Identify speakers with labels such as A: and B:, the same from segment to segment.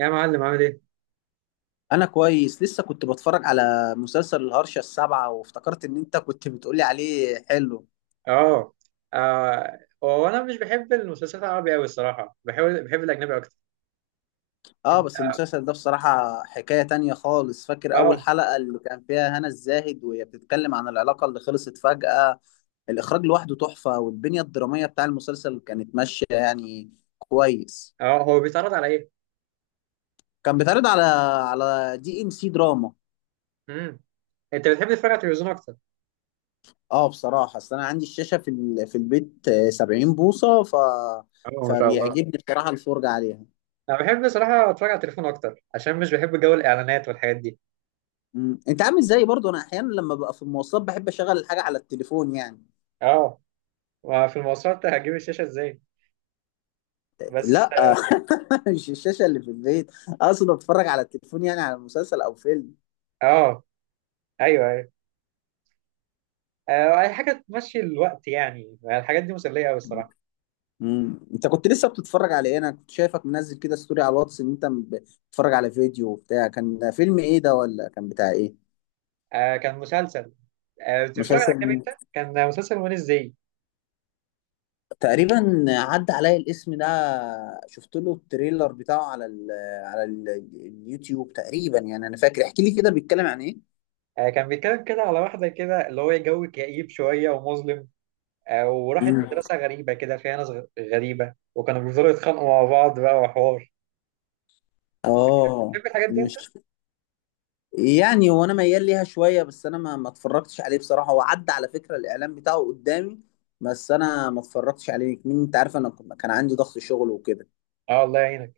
A: يا معلم عامل ايه؟
B: انا كويس. لسه كنت بتفرج على مسلسل الهرشة السابعة وافتكرت ان انت كنت بتقولي عليه حلو.
A: اه. آه، هو انا مش بحب المسلسلات العربي قوي الصراحه، بحب الاجنبي اكتر.
B: اه،
A: انت.
B: بس المسلسل ده بصراحة حكاية تانية خالص. فاكر اول
A: اه.
B: حلقة اللي كان فيها هنا الزاهد وهي بتتكلم عن العلاقة اللي خلصت فجأة. الاخراج لوحده تحفة، والبنية الدرامية بتاع المسلسل كانت ماشية يعني. كويس.
A: اه، هو بيتعرض على ايه؟
B: كان بيتعرض على دي ام سي دراما.
A: امم انت بتحب تتفرج على التلفزيون اكتر؟
B: اه، بصراحة اصل انا عندي الشاشة في البيت، 70 بوصة.
A: اه، ما شاء الله.
B: فبيعجبني بصراحة الفرجة عليها.
A: انا بحب صراحه اتفرج على التليفون اكتر، عشان مش بحب جو الاعلانات والحاجات دي.
B: مم. انت عامل زيي برضو. انا احيانا لما ببقى في المواصلات بحب اشغل الحاجه على التليفون يعني.
A: اه. وفي المواصلات هجيب الشاشه ازاي؟ بس.
B: لا، مش الشاشه اللي في البيت. اقصد اتفرج على التليفون، يعني على مسلسل او فيلم.
A: اه، ايوه ايوه. آه، اي حاجه تمشي الوقت، يعني الحاجات دي مسليه قوي الصراحه.
B: مم. انت كنت لسه بتتفرج على ايه؟ انا كنت شايفك منزل كده ستوري على الواتس ان انت بتتفرج على فيديو وبتاع. كان فيلم ايه ده ولا كان بتاع ايه؟
A: آه، كان مسلسل. آه، بتتفرج على
B: مسلسل
A: اجنبي
B: مين؟
A: انت؟ كان مسلسل وين ازاي؟
B: تقريبا عدى عليا الاسم ده. شفت له التريلر بتاعه على ال على ال اليوتيوب تقريبا يعني. انا فاكر، احكي لي كده بيتكلم عن ايه.
A: آه، كان بيتكلم كده على واحدة كده، اللي هو جو كئيب شوية ومظلم. آه، وراحت
B: مم.
A: مدرسة غريبة كده فيها ناس غريبة، وكانوا بيفضلوا يتخانقوا مع بعض بقى وحوار.
B: اه،
A: تحب الحاجات دي أنت؟
B: مش يعني هو انا ميال ليها شويه، بس انا ما اتفرجتش عليه بصراحه. هو عدى على فكره الاعلان بتاعه قدامي، بس انا ما اتفرجتش عليه. مين انت عارف، انا كان عندي ضغط شغل وكده.
A: أه، الله يعينك.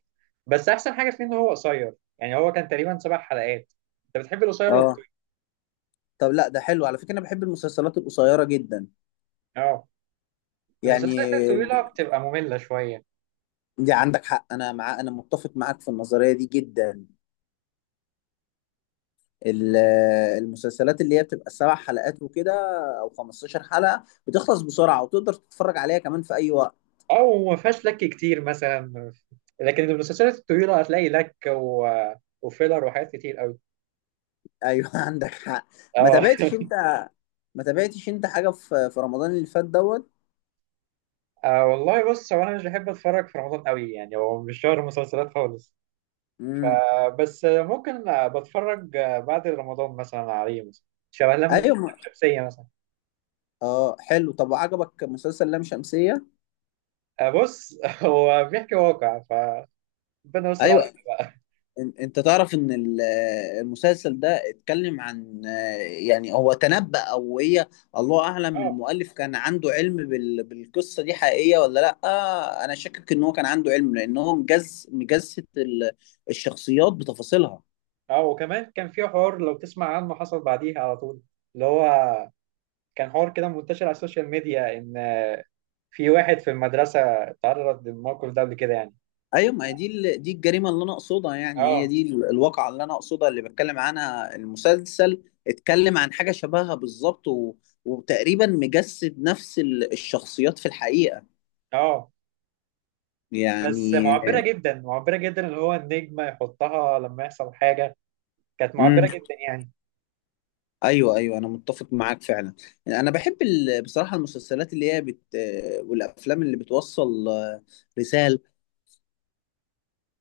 A: بس أحسن حاجة فيه إن هو قصير، يعني هو كان تقريبا 7 حلقات. أنت بتحب القصير ولا
B: اه،
A: الطويل؟
B: طب لا ده حلو على فكره. انا بحب المسلسلات القصيره جدا
A: أه. المسلسلات
B: يعني.
A: الطويلة بتبقى مملة شوية.
B: دي عندك حق. انا مع انا متفق معاك في النظريه دي جدا. ال- المسلسلات اللي هي بتبقى 7 حلقات وكده، او 15 حلقه، بتخلص بسرعه وتقدر تتفرج عليها كمان في اي وقت.
A: أو وما فيهاش لك كتير مثلا، لكن المسلسلات الطويلة هتلاقي لك و... وفيلر وحاجات كتير أوي.
B: ايوه، عندك حق. ما
A: أه
B: تابعتش انت ما تابعتش انت حاجه في رمضان اللي فات دوت؟
A: أه والله بص، هو انا مش بحب اتفرج في رمضان قوي، يعني هو مش شهر مسلسلات خالص.
B: امم.
A: فبس ممكن آه، بتفرج آه، بعد رمضان مثلا عليه مثلا. شبه لم لم
B: ايوه،
A: شمسية مثلا.
B: اه، حلو. طب عجبك مسلسل لام شمسيه؟
A: أه بص هو بيحكي واقع، فربنا يستر علينا
B: ايوه.
A: بقى.
B: انت تعرف ان المسلسل ده اتكلم عن، يعني هو تنبأ، او هي الله اعلم.
A: اه.
B: المؤلف كان عنده علم بالقصه دي حقيقيه ولا لا؟ انا شاكك ان هو كان عنده علم، لان هو مجسد الشخصيات بتفاصيلها.
A: اه، وكمان كان في حوار لو تسمع عنه، حصل بعديها على طول. اللي هو كان حوار كده منتشر على السوشيال ميديا، ان في واحد في المدرسة اتعرض للموقف ده قبل كده يعني.
B: ايوه، ما هي دي دي الجريمه اللي انا اقصدها. يعني هي
A: اه.
B: دي الواقعه اللي انا اقصدها اللي بتكلم عنها المسلسل. اتكلم عن حاجه شبهها بالظبط وتقريبا مجسد نفس الشخصيات في الحقيقه
A: اه، بس
B: يعني.
A: معبرة جدا معبرة جدا، اللي هو النجمة يحطها لما يحصل حاجة. كانت معبرة
B: امم.
A: جدا يعني.
B: ايوه ايوه، انا متفق معاك فعلا. انا بحب بصراحه المسلسلات اللي هي والافلام اللي بتوصل رساله.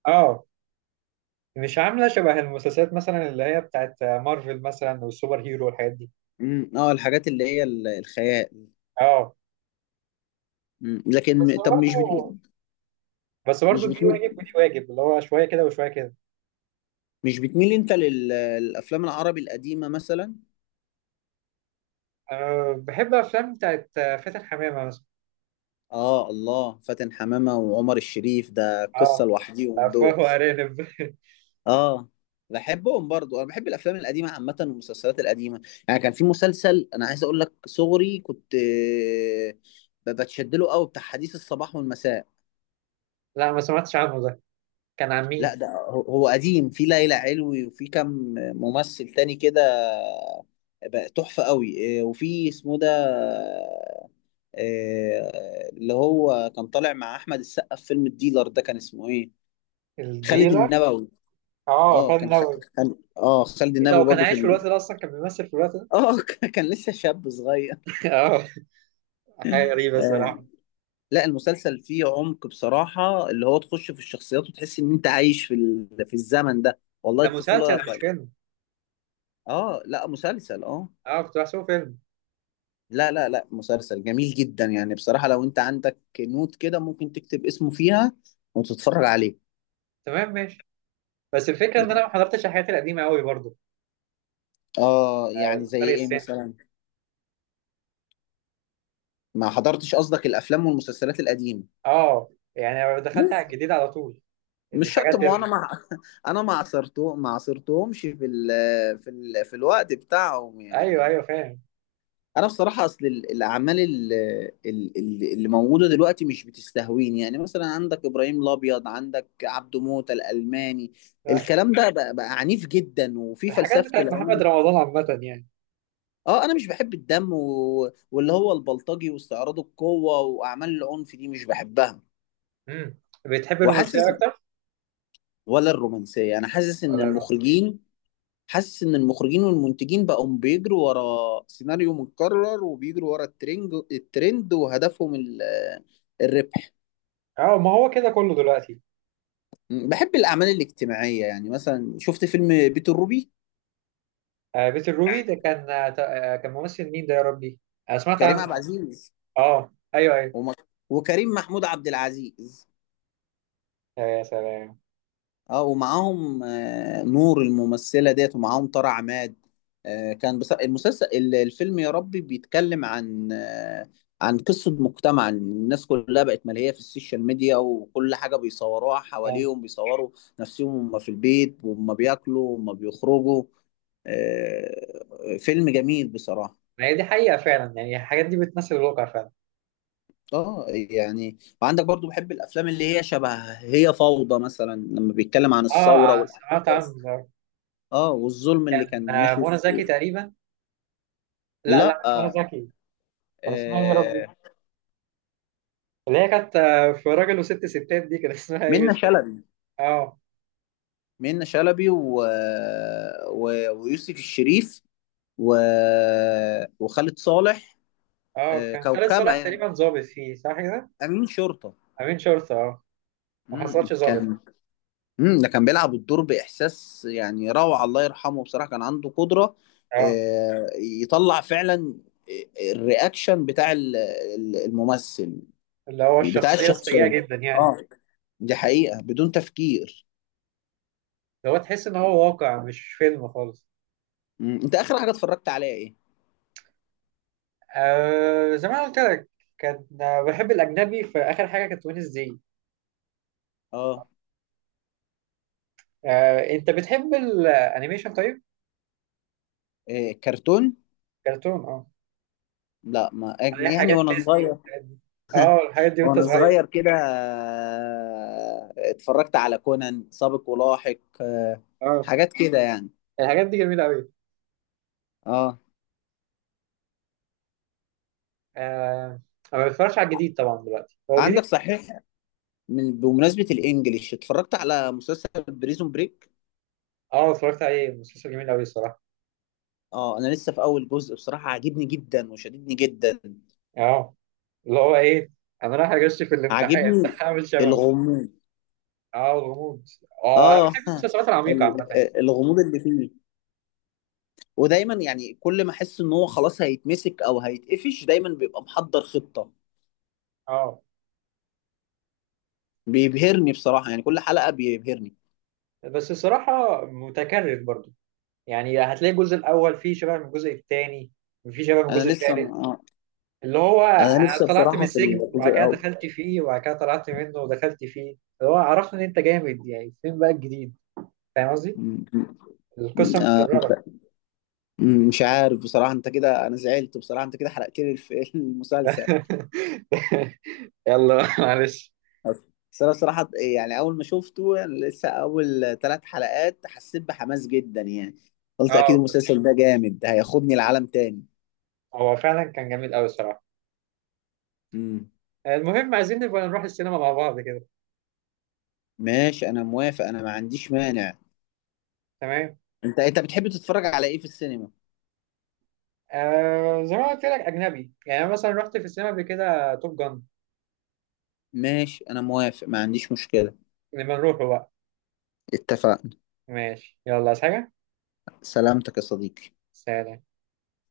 A: اه. مش عاملة شبه المسلسلات مثلا اللي هي بتاعت مارفل مثلا والسوبر هيرو والحاجات دي.
B: امم، اه، الحاجات اللي هي الخيال.
A: اه.
B: مم.
A: بس
B: لكن طب
A: برضه، بس برضه
B: مش
A: دي
B: بت...
A: واجب ودي واجب، اللي هو شوية كده وشوية كده.
B: مش بتميل انت للافلام العربي القديمه مثلا؟
A: أه، بحب أفلام بتاعت فاتن حمامة مثلا.
B: اه، الله، فاتن حمامة وعمر الشريف ده قصة
A: اه،
B: لوحديهم
A: أفواه
B: دول.
A: وأرانب
B: اه، بحبهم برضو. انا بحب الافلام القديمة عامة والمسلسلات القديمة. يعني كان في مسلسل انا عايز اقول لك، صغري كنت بتشد له قوي، بتاع حديث الصباح والمساء.
A: لا، ما سمعتش عنه ده. كان عن
B: لا،
A: مين؟
B: ده هو قديم. في ليلى علوي وفي كم ممثل تاني كده. بقى تحفة قوي. وفي اسمه ده، اللي هو كان طالع مع احمد السقا في فيلم الديلر. ده كان اسمه ايه؟ خالد
A: الديلر.
B: النبوي.
A: اه،
B: اه،
A: فن نوي.
B: كان خالد
A: ايه ده، هو
B: النبوي
A: كان
B: برضو في
A: عايش في الوقت
B: ال...
A: ده أصلا؟ كان بيمثل في الوقت ده؟
B: اه، كان لسه شاب صغير.
A: اه. حاجة غريبة
B: آه.
A: الصراحة.
B: لا، المسلسل فيه عمق بصراحة، اللي هو تخش في الشخصيات وتحس ان انت عايش في الزمن ده، والله
A: ده
B: الطفولة.
A: مسلسل مش فيلم؟
B: اه، لا مسلسل، اه.
A: اه، كنت بحسبه فيلم.
B: لا لا لا، مسلسل جميل جدا يعني بصراحة. لو انت عندك نوت كده ممكن تكتب اسمه فيها وتتفرج عليه.
A: تمام ماشي. بس الفكره ان انا ما حضرتش الحاجات القديمه قوي برضو.
B: اه،
A: آه،
B: يعني زي
A: فرق
B: ايه
A: السن.
B: مثلا؟ ما حضرتش قصدك الافلام والمسلسلات القديمة.
A: اه. يعني أنا دخلت على الجديد على طول.
B: مش شرط،
A: الحاجات
B: ما هو انا
A: ال...
B: مع. انا ما عصرتهمش في الوقت بتاعهم
A: ايوه
B: يعني.
A: ايوه فاهم.
B: انا بصراحه اصل الاعمال اللي موجوده دلوقتي مش بتستهويني. يعني مثلا عندك ابراهيم الابيض، عندك عبده موته الالماني. الكلام ده بقى عنيف جدا، وفي
A: الحاجات
B: فلسفه
A: بتاعت محمد
B: العنف.
A: رمضان عامه يعني.
B: اه، انا مش بحب الدم واللي هو البلطجي واستعراض القوه واعمال العنف دي مش بحبها.
A: امم بتحب الرومانسيه
B: وحاسس
A: اكتر
B: ولا الرومانسيه. انا حاسس ان
A: ولا الرومانسيه؟
B: المخرجين. حاسس ان المخرجين والمنتجين بقوا بيجروا ورا سيناريو متكرر، وبيجروا ورا الترند، وهدفهم الربح.
A: اه، ما هو كده كله دلوقتي.
B: بحب الاعمال الاجتماعيه. يعني مثلا شفت فيلم بيت الروبي.
A: آه، بيت الروبي ده كان آه آه، كان ممثل مين ده يا ربي؟ انا سمعت
B: كريم
A: عنه.
B: عبد العزيز
A: اه ايوه ايوه.
B: وم- وكريم محمود عبد العزيز.
A: آه، يا سلام.
B: اه، ومعاهم نور الممثلة ديت، ومعاهم طارق عماد. كان بس المسلسل الفيلم يا ربي بيتكلم عن، عن قصة مجتمع، إن الناس كلها بقت ملهية في السوشيال ميديا، وكل حاجة بيصوروها
A: آه.
B: حواليهم، بيصوروا نفسهم وهم في البيت وهم بياكلوا وهم بيخرجوا. فيلم جميل بصراحة.
A: ما هي دي حقيقه فعلا، يعني الحاجات دي بتمثل الواقع فعلا.
B: اه، يعني وعندك برضو، بحب الافلام اللي هي شبه هي فوضى مثلا، لما بيتكلم عن
A: اه،
B: الثورة
A: سمعت عنه
B: والاحداث،
A: ده.
B: اه، والظلم اللي
A: كان
B: كان
A: آه،
B: ماشي
A: منى زكي
B: في.
A: تقريبا. لا
B: لا،
A: لا، مش منى
B: آه،
A: زكي. كان اسمها ايه يا ربي؟ اللي هي كانت آه، في راجل وست ستات، دي كان اسمها ايه
B: منة
A: مش فاكر.
B: شلبي.
A: اه.
B: منة شلبي و... ويوسف الشريف و... وخالد صالح.
A: اه،
B: آه،
A: كان خالد
B: كوكبة
A: صالح
B: يعني.
A: تقريبا ظابط فيه، صح كده؟
B: أمين شرطة.
A: امين شرطة. اه. ما
B: مم.
A: حصلش ظابط.
B: كان. مم. ده كان بيلعب الدور بإحساس، يعني روعة. الله يرحمه، بصراحة كان عنده قدرة
A: اه،
B: يطلع فعلا الرياكشن بتاع الممثل،
A: اللي هو
B: بتاع
A: الشخصية السيئة
B: الشخصية.
A: جدا يعني.
B: اه، دي حقيقة بدون تفكير.
A: اللي هو تحس ان هو واقع مش فيلم خالص.
B: مم. انت اخر حاجه اتفرجت عليها ايه؟
A: آه زي ما أنا قلت لك. كان آه، بحب الاجنبي، في اخر حاجة كانت وينز دي.
B: اه.
A: آه، انت بتحب الانيميشن طيب؟
B: إيه كرتون؟
A: كرتون آه.
B: لا، ما،
A: عليها
B: يعني
A: حاجات
B: وانا
A: ديزني
B: صغير.
A: والحاجات دي. اه، الحاجات دي وانت
B: وانا
A: صغير.
B: صغير كده، اتفرجت على كونان سابق ولاحق،
A: اه،
B: حاجات كده يعني.
A: الحاجات دي جميله قوي.
B: اه،
A: آه. انا ما بتفرجش على الجديد طبعا دلوقتي، هو جديد.
B: عندك صحيح. بمناسبه الانجليش اتفرجت على مسلسل بريزون بريك.
A: اه، اتفرجت عليه، مسلسل جميل قوي الصراحه.
B: اه، انا لسه في اول جزء بصراحه، عاجبني جدا وشددني جدا.
A: اه، اللي هو ايه، انا رايح اغش في الامتحان
B: عاجبني
A: هعمل شباب.
B: الغموض.
A: اه، الغموض. اه، انا
B: اه،
A: بحب المسلسلات العميقه عامه يعني.
B: الغموض اللي فيه. ودايما يعني كل ما احس ان هو خلاص هيتمسك او هيتقفش، دايما بيبقى محضر خطة.
A: اه
B: بيبهرني بصراحة، يعني كل حلقة بيبهرني.
A: بس الصراحه متكرر برضو، يعني هتلاقي الجزء الاول فيه شبه من الجزء الثاني، وفيه شبه من
B: انا
A: الجزء
B: لسه
A: الثالث.
B: ما...
A: اللي هو
B: انا
A: أنا
B: لسه
A: طلعت من
B: بصراحة في
A: السجن
B: الجزء
A: وبعد كده
B: الاول.
A: دخلت فيه وبعد كده طلعت منه ودخلت فيه. اللي هو عرفنا ان انت جامد، يعني فين بقى الجديد؟ فاهم قصدي؟
B: م- م-
A: القصة
B: آه،
A: متكررة.
B: مش عارف بصراحة. انت كده انا زعلت بصراحة، انت كده حرقت لي المسلسل.
A: يلا معلش.
B: بس انا بصراحة، يعني اول ما شفته، يعني لسه اول 3 حلقات، حسيت بحماس جدا يعني. قلت اكيد
A: اه بس
B: المسلسل ده جامد، ده هياخدني لعالم تاني.
A: هو فعلا كان جميل قوي الصراحة.
B: مم.
A: المهم عايزين نبقى نروح السينما مع بعض كده.
B: ماشي انا موافق، انا ما عنديش مانع.
A: تمام.
B: انت بتحب تتفرج على ايه في السينما؟
A: آه زي ما قلت لك أجنبي، يعني أنا مثلا رحت في السينما قبل كده توب جان.
B: ماشي انا موافق، ما عنديش مشكلة.
A: لما نروحه بقى.
B: اتفقنا.
A: ماشي يلا، عايز حاجة؟
B: سلامتك يا صديقي.
A: سلام.